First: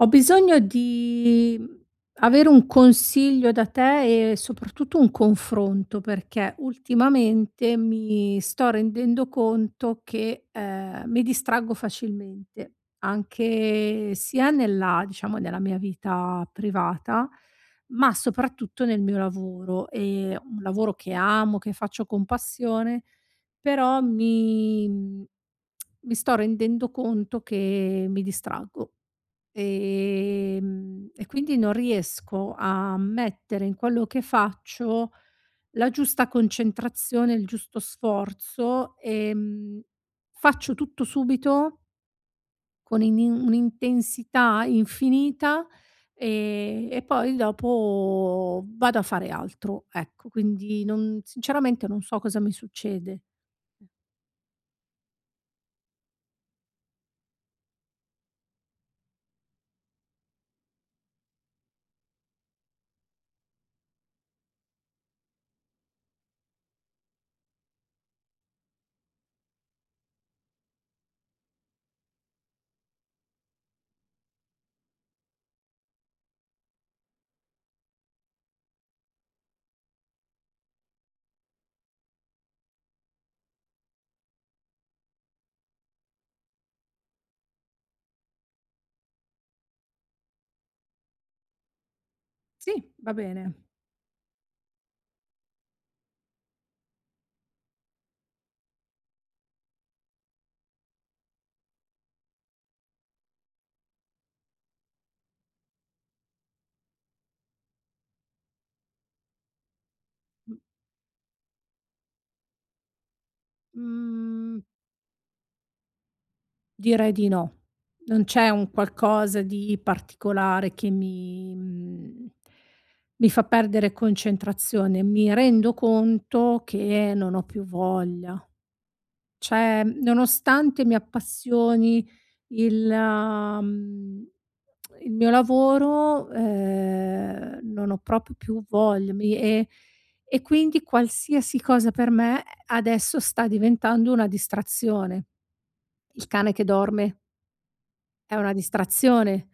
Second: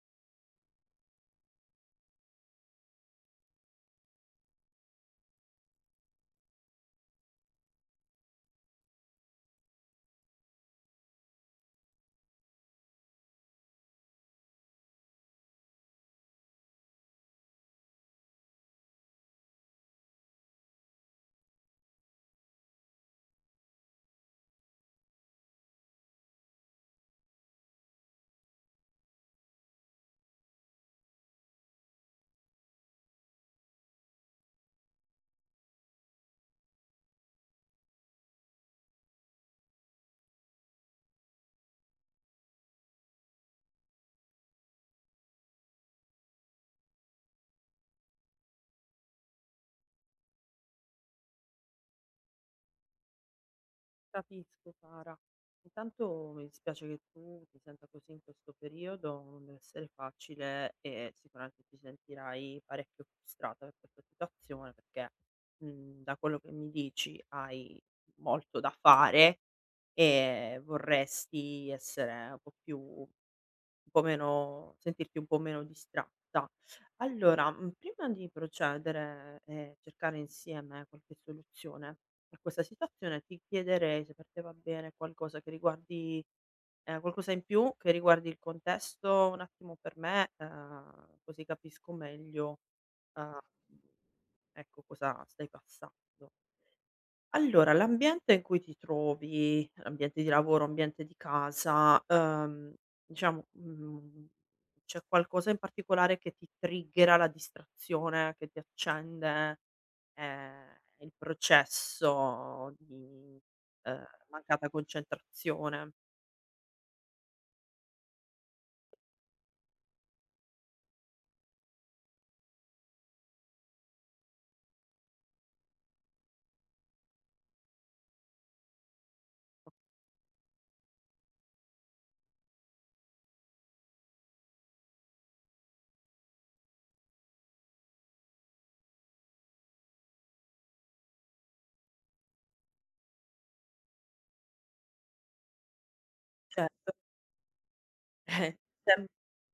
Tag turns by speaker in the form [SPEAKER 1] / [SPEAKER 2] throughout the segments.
[SPEAKER 1] Ho bisogno di avere un consiglio da te e soprattutto un confronto perché ultimamente mi sto rendendo conto che mi distraggo facilmente, anche sia nella, diciamo, nella mia vita privata, ma soprattutto nel mio lavoro. È un lavoro che amo, che faccio con passione, però mi sto rendendo conto che mi distraggo. E quindi non riesco a mettere in quello che faccio la giusta concentrazione, il giusto sforzo, faccio tutto subito con in un'intensità infinita, e poi dopo vado a fare altro, ecco. Quindi non sinceramente non so cosa mi succede.
[SPEAKER 2] Capisco cara. Intanto mi dispiace che tu ti senta così in questo periodo, non deve essere facile e sicuramente ti sentirai parecchio frustrata per questa situazione perché, da quello che mi dici hai molto da fare e vorresti essere un po' meno sentirti un po' meno distratta. Allora, prima di procedere e cercare insieme qualche soluzione a questa situazione, ti chiederei se per te va bene qualcosa che riguardi qualcosa in più che riguardi il contesto un attimo per me, così capisco meglio,
[SPEAKER 1] Sì, va
[SPEAKER 2] ehm,
[SPEAKER 1] bene.
[SPEAKER 2] ecco, cosa stai passando. Allora, l'ambiente in cui ti trovi, ambiente di lavoro, ambiente di casa, diciamo, c'è qualcosa in particolare che ti triggera la distrazione, che ti accende,
[SPEAKER 1] Mh.
[SPEAKER 2] ehm, il processo di,
[SPEAKER 1] Mhmm.
[SPEAKER 2] mancata concentrazione?
[SPEAKER 1] Direi di no. Non c'è un qualcosa di particolare che mi fa perdere concentrazione. Mi rendo conto che non ho più voglia. Cioè, nonostante mi appassioni il mhmm, il mio lavoro, non ho proprio più voglia. Mi e quindi qualsiasi cosa per me adesso sta diventando una distrazione. Il cane che
[SPEAKER 2] Certo.
[SPEAKER 1] dorme. È una
[SPEAKER 2] Eh, Sem
[SPEAKER 1] distrazione,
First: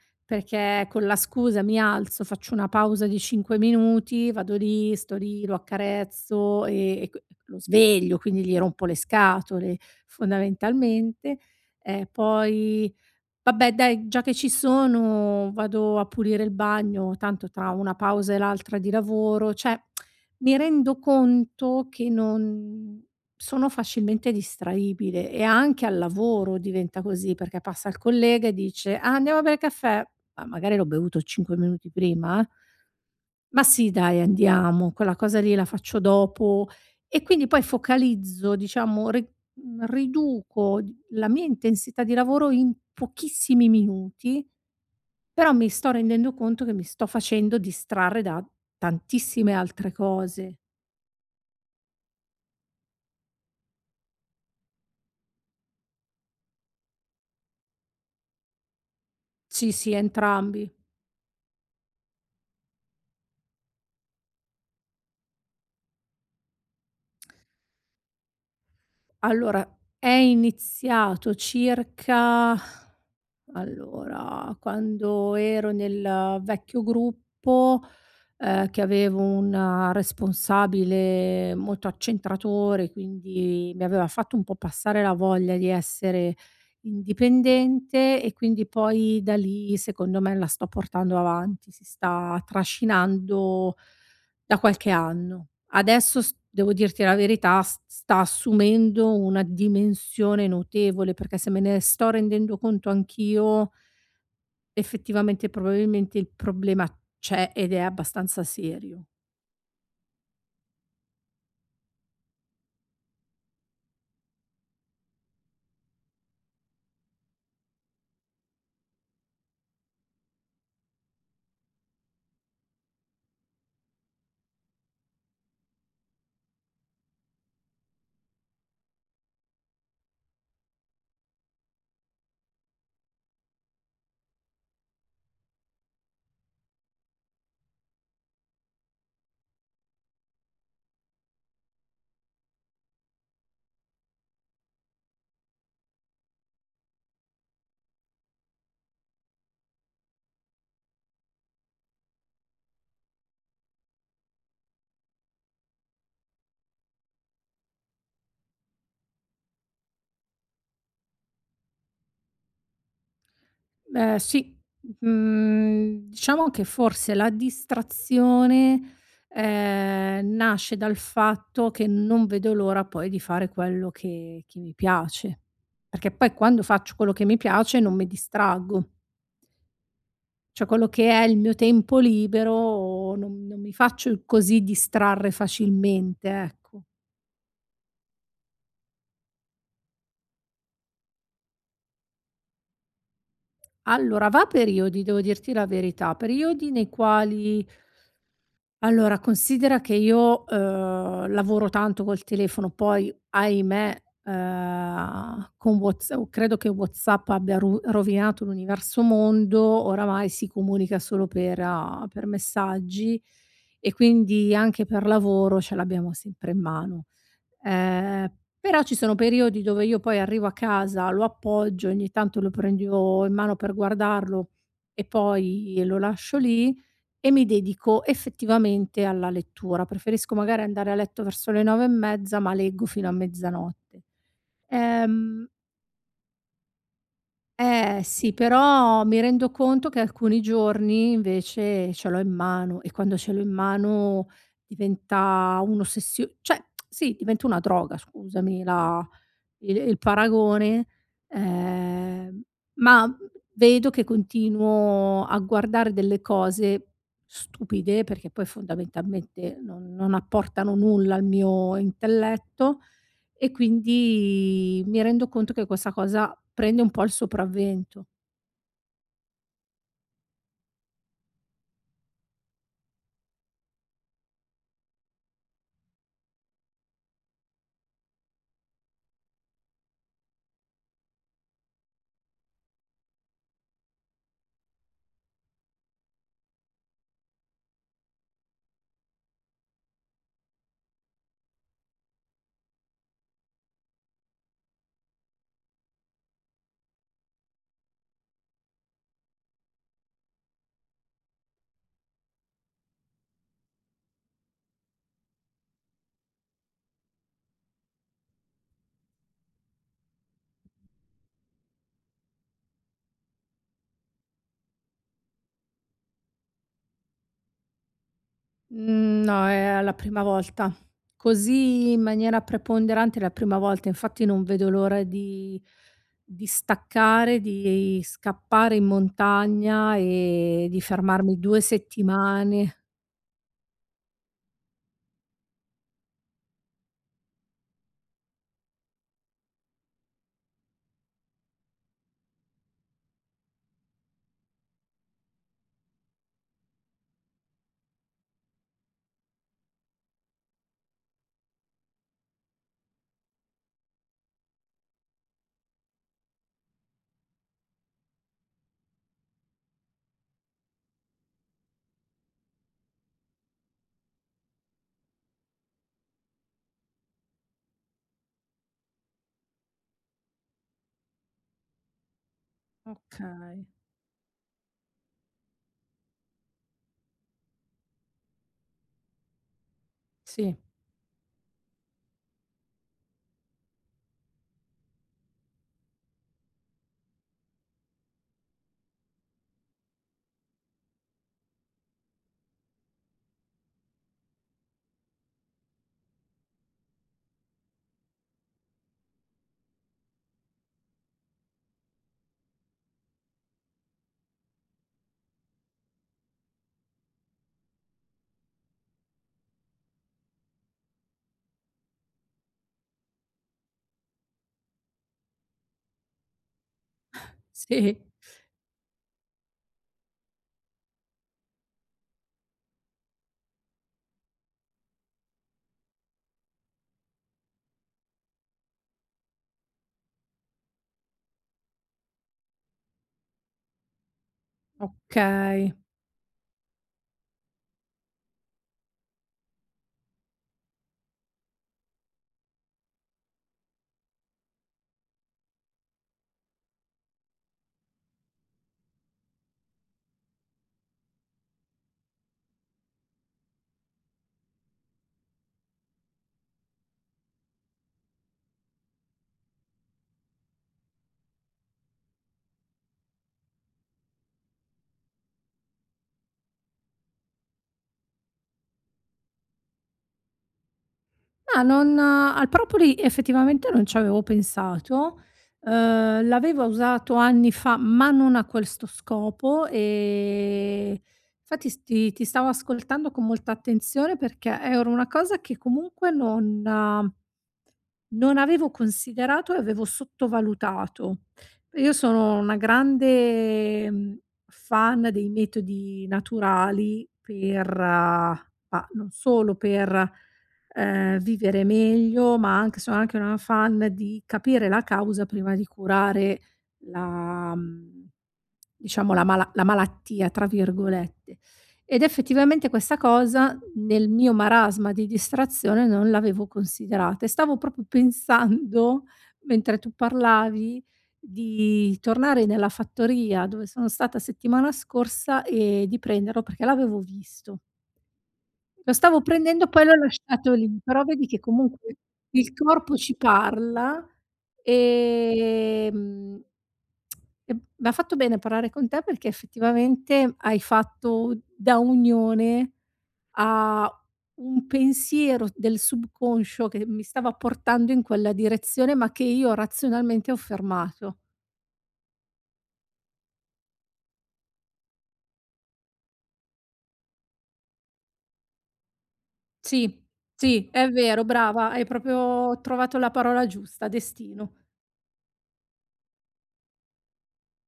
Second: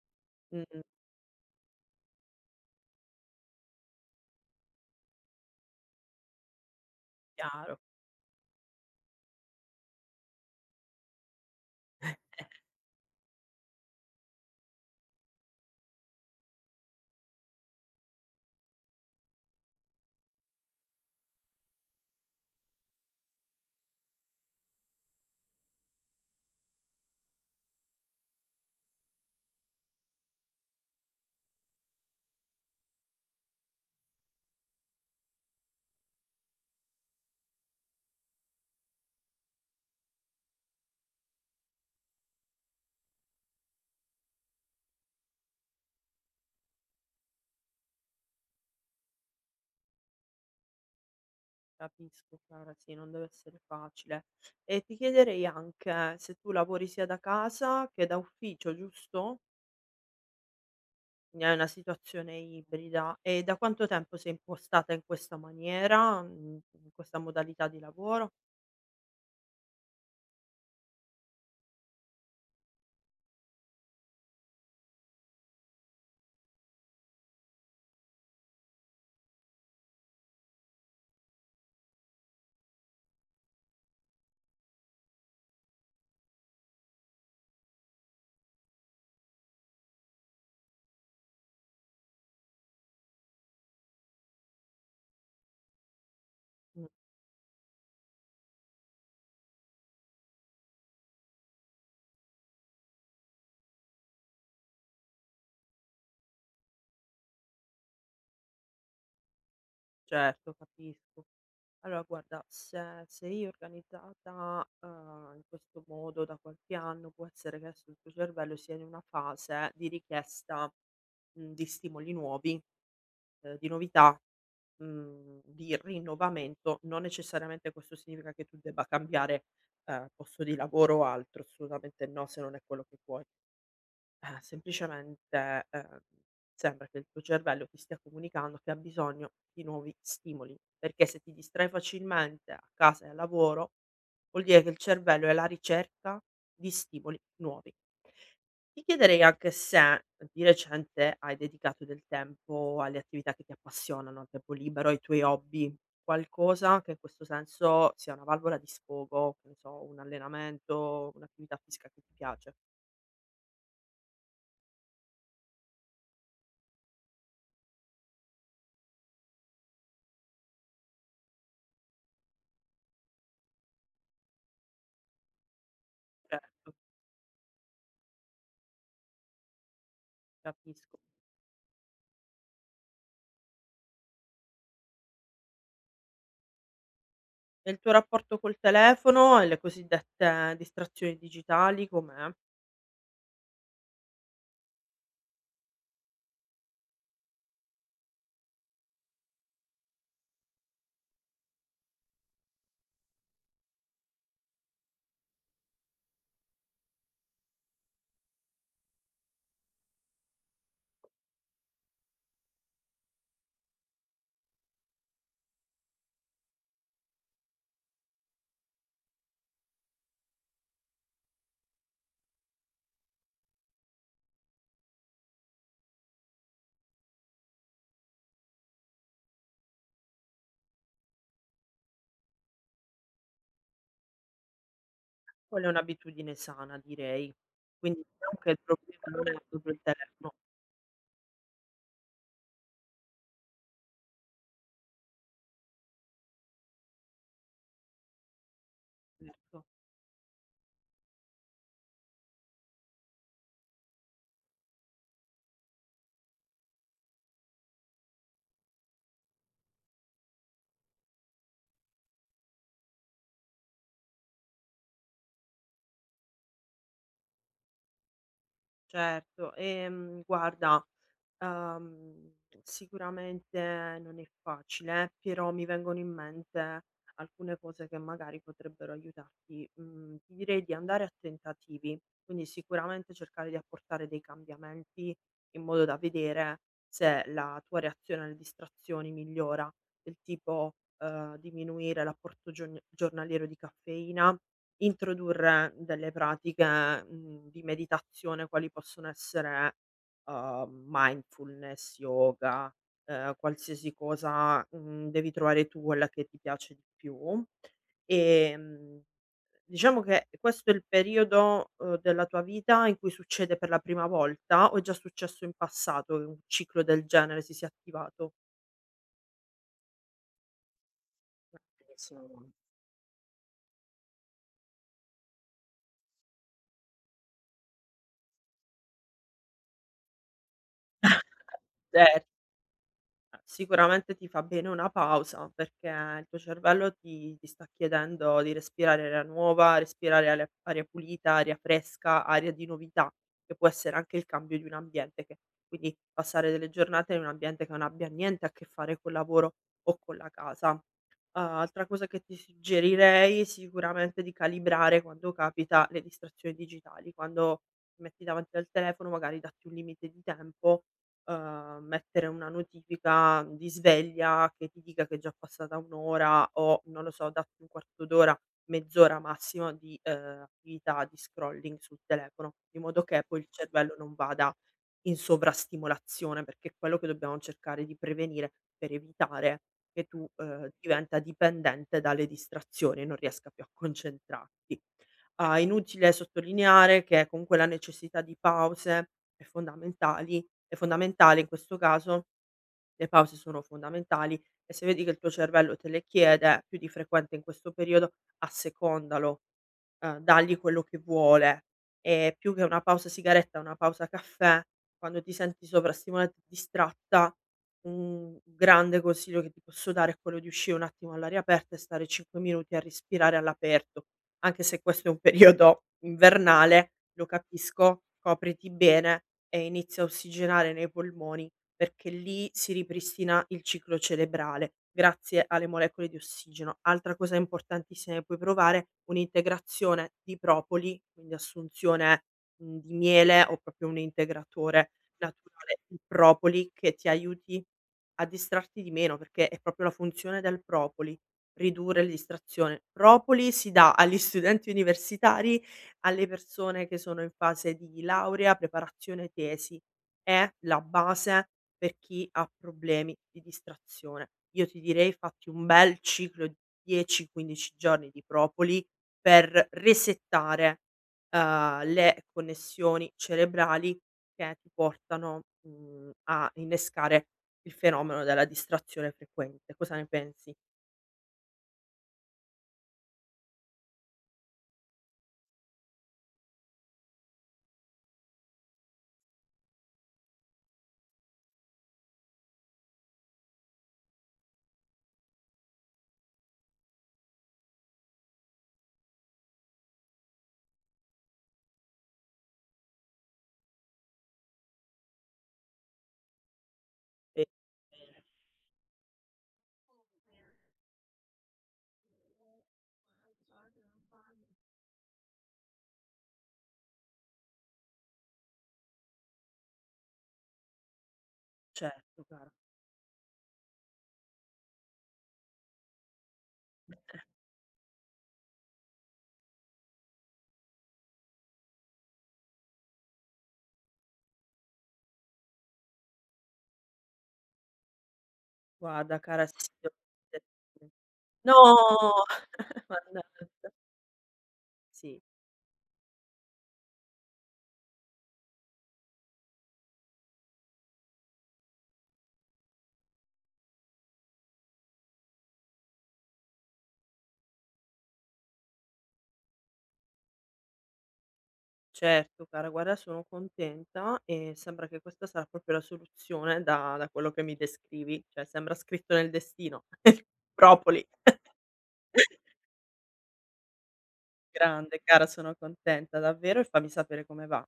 [SPEAKER 2] mh,
[SPEAKER 1] perché con la scusa mi alzo, faccio una pausa di 5 minuti, vado lì, sto lì, lo accarezzo e que lo
[SPEAKER 2] chiaro,
[SPEAKER 1] sveglio, quindi gli rompo le scatole fondamentalmente. Ehm, poi vabbè dai, già che ci sono vado a pulire il bagno, tanto tra una pausa e l'altra di lavoro, cioè mi rendo conto che non sono facilmente distraibile e anche al lavoro diventa così, perché passa il collega e dice: "Ah, andiamo a bere caffè." Ma magari l'ho bevuto 5 minuti prima, eh. Ma sì dai andiamo, quella cosa lì la faccio dopo e quindi poi focalizzo, diciamo riduco d la mia intensità di lavoro in pochissimi minuti, però mi sto rendendo conto che mi sto facendo distrarre da tantissime altre cose.
[SPEAKER 2] capisco Chiara, sì, non deve essere facile. E ti chiederei anche se tu lavori sia da casa che da ufficio, giusto?
[SPEAKER 1] Sì, sì, entrambi.
[SPEAKER 2] Quindi è una situazione ibrida. E da quanto tempo sei impostata in questa maniera, in questa modalità di lavoro?
[SPEAKER 1] Allora, è iniziato circa allora, quando ero nel vecchio gruppo, che avevo un responsabile molto accentratore, quindi mi aveva fatto un po' passare la voglia di essere indipendente e quindi poi da lì secondo me la sto portando avanti, si sta trascinando da qualche anno. Adesso s devo
[SPEAKER 2] Mh,
[SPEAKER 1] dirti la verità, s sta assumendo una dimensione notevole, perché se me ne sto rendendo conto anch'io, effettivamente probabilmente il problema c'è ed è abbastanza serio.
[SPEAKER 2] certo, capisco. Allora guarda, se sei organizzata, in questo modo da qualche anno, può essere che adesso il tuo cervello sia in una fase di richiesta, di stimoli nuovi, di novità, di rinnovamento. Non necessariamente questo significa che tu debba cambiare, posto di lavoro o altro, assolutamente no, se non è quello che vuoi. Semplicemente, sembra che il tuo cervello ti stia comunicando che ha bisogno di nuovi stimoli, perché se ti distrai facilmente a casa e al lavoro, vuol dire che il cervello è alla ricerca di stimoli nuovi. Ti chiederei anche se di recente hai dedicato del tempo alle attività che ti appassionano, al tempo libero, ai tuoi hobby, qualcosa che in questo senso sia una valvola di sfogo, che ne so, un allenamento, un'attività fisica che ti piace.
[SPEAKER 1] Ehm, sì, diciamo che forse la distrazione, nasce dal fatto che non vedo l'ora poi di fare quello che mi piace, perché poi quando
[SPEAKER 2] Certo,
[SPEAKER 1] faccio quello che mi piace non mi distraggo. Cioè quello
[SPEAKER 2] capisco.
[SPEAKER 1] che è il mio tempo libero non mi faccio così distrarre facilmente, ecco.
[SPEAKER 2] E il tuo rapporto col telefono e le cosiddette distrazioni digitali com'è?
[SPEAKER 1] Allora, va a periodi, devo dirti la verità, periodi nei quali allora considera che io, lavoro tanto col telefono, poi ahimè, con Whats credo che WhatsApp abbia ru rovinato l'universo mondo, oramai si comunica solo per per messaggi e quindi anche per lavoro ce l'abbiamo sempre in mano. Ehm, però ci sono periodi dove io poi arrivo a casa, lo appoggio, ogni tanto lo prendo in mano per guardarlo e poi lo lascio lì e mi dedico effettivamente alla lettura. Preferisco magari andare a letto verso le 9 e mezza, ma leggo fino a mezzanotte. Ehm,
[SPEAKER 2] Quella è un'abitudine sana direi. Quindi
[SPEAKER 1] eh sì,
[SPEAKER 2] diciamo che il
[SPEAKER 1] però mi
[SPEAKER 2] problema non è
[SPEAKER 1] rendo
[SPEAKER 2] proprio il
[SPEAKER 1] conto che
[SPEAKER 2] telefono.
[SPEAKER 1] alcuni giorni invece ce l'ho in mano e quando ce l'ho in mano diventa un'ossessio cioè sì, diventa una droga, scusami la
[SPEAKER 2] Certo.
[SPEAKER 1] il paragone, ehm, ma vedo che continuo a guardare delle cose stupide, perché poi fondamentalmente non apportano nulla al mio intelletto e quindi mi rendo conto che questa cosa prende un po' il sopravvento.
[SPEAKER 2] Certo, guarda, uhm, sicuramente non è facile, però mi vengono in mente alcune cose che magari potrebbero aiutarti. Mhmm, ti direi di andare a tentativi, quindi sicuramente cercare di apportare dei cambiamenti in modo da vedere se la tua reazione alle distrazioni migliora, del tipo, diminuire l'apporto giornaliero di caffeina introdurre delle pratiche, di meditazione quali possono essere, mindfulness, yoga, qualsiasi cosa, devi trovare tu quella che ti piace di più. Ehm, diciamo che questo è il periodo, della tua vita in cui succede per la prima volta o è già successo in passato che un ciclo del genere si sia attivato?
[SPEAKER 1] Mhmm, no, è la prima volta. Così in maniera
[SPEAKER 2] Sono
[SPEAKER 1] preponderante è la prima volta, infatti non vedo l'ora di staccare, di scappare in montagna e di fermarmi 2
[SPEAKER 2] eh.
[SPEAKER 1] settimane.
[SPEAKER 2] Sicuramente ti fa bene una pausa perché il tuo cervello ti sta chiedendo di respirare aria nuova, respirare aria pulita, aria fresca, aria di novità, che può essere anche il cambio di un ambiente, quindi passare delle giornate in un ambiente che non abbia niente a che fare col lavoro o con la casa. Ah, altra cosa che ti suggerirei sicuramente di calibrare quando capita le distrazioni digitali, quando ti metti davanti al telefono magari datti un limite di tempo, mettere una notifica di sveglia che ti dica che è già passata 1 ora o, non lo so, datti un quarto d'ora, mezz'ora massimo di, attività di scrolling sul telefono, in modo che poi il
[SPEAKER 1] Okay,
[SPEAKER 2] cervello non vada in sovrastimolazione, perché è quello che dobbiamo cercare di prevenire per evitare che tu,
[SPEAKER 1] sì,
[SPEAKER 2] diventa dipendente dalle distrazioni e non riesca più a concentrarti. Ah, inutile sottolineare che comunque la necessità di pause è fondamentale in questo caso, le pause sono fondamentali e se vedi che il tuo cervello te le chiede più di frequente in questo periodo, assecondalo, dargli quello che vuole. E più che una pausa sigaretta, una pausa caffè, quando ti senti sovrastimolata e distratta, un grande consiglio che ti posso dare è quello di uscire un attimo all'aria aperta e stare 5 minuti a respirare all'aperto. Anche se questo è un periodo invernale, lo
[SPEAKER 1] sì,
[SPEAKER 2] capisco, copriti bene e inizia a ossigenare nei polmoni perché lì si ripristina il ciclo cerebrale grazie alle molecole di ossigeno. Altra cosa importantissima puoi provare, un'integrazione di propoli, quindi assunzione, di miele o proprio un integratore
[SPEAKER 1] okay.
[SPEAKER 2] naturale di propoli che ti aiuti a distrarti di meno, perché è proprio la funzione del propoli, ridurre la distrazione. Propoli si dà agli studenti universitari, alle persone che sono in fase di laurea, preparazione tesi. È la base per chi ha problemi di distrazione. Io ti direi fatti un bel ciclo di 10, 15 giorni di propoli per resettare, le connessioni cerebrali che ti portano, a innescare il fenomeno della distrazione frequente. Cosa ne pensi?
[SPEAKER 1] Ma non al propoli effettivamente non ci avevo pensato. L'avevo usato anni fa, ma non a questo scopo, infatti s ti ti stavo ascoltando con molta attenzione perché era una cosa che comunque non avevo considerato e avevo sottovalutato. Io sono una grande, fan dei metodi naturali
[SPEAKER 2] E
[SPEAKER 1] per ma non solo per, vivere meglio, ma anche sono anche una fan di capire la causa prima di curare la mhmm, diciamo la "malattia" tra virgolette. Ed
[SPEAKER 2] Certo cara.
[SPEAKER 1] effettivamente questa cosa nel mio marasma di distrazione non l'avevo considerata e stavo proprio pensando, mentre tu parlavi, di tornare nella fattoria dove sono stata settimana scorsa e di prenderlo perché l'avevo visto. Lo
[SPEAKER 2] Guarda
[SPEAKER 1] stavo
[SPEAKER 2] cara, sì.
[SPEAKER 1] prendendo, poi
[SPEAKER 2] Sì.
[SPEAKER 1] l'ho lasciato lì, però vedi che comunque
[SPEAKER 2] No!
[SPEAKER 1] il corpo ci
[SPEAKER 2] Mannaggia.
[SPEAKER 1] parla,
[SPEAKER 2] Sì.
[SPEAKER 1] ehm, e m'ha fatto bene parlare con te perché effettivamente hai fatto da unione a un pensiero del subconscio che mi stava portando in quella direzione, ma che io razionalmente ho fermato.
[SPEAKER 2] Certo cara, guarda sono contenta e sembra che questa sarà proprio la soluzione da quello che mi descrivi, cioè sembra scritto nel destino.
[SPEAKER 1] Sì, sì, è
[SPEAKER 2] Propoli.
[SPEAKER 1] vero, brava, hai proprio trovato la parola giusta, destino.
[SPEAKER 2] Grande cara, sono contenta davvero e fammi sapere come va.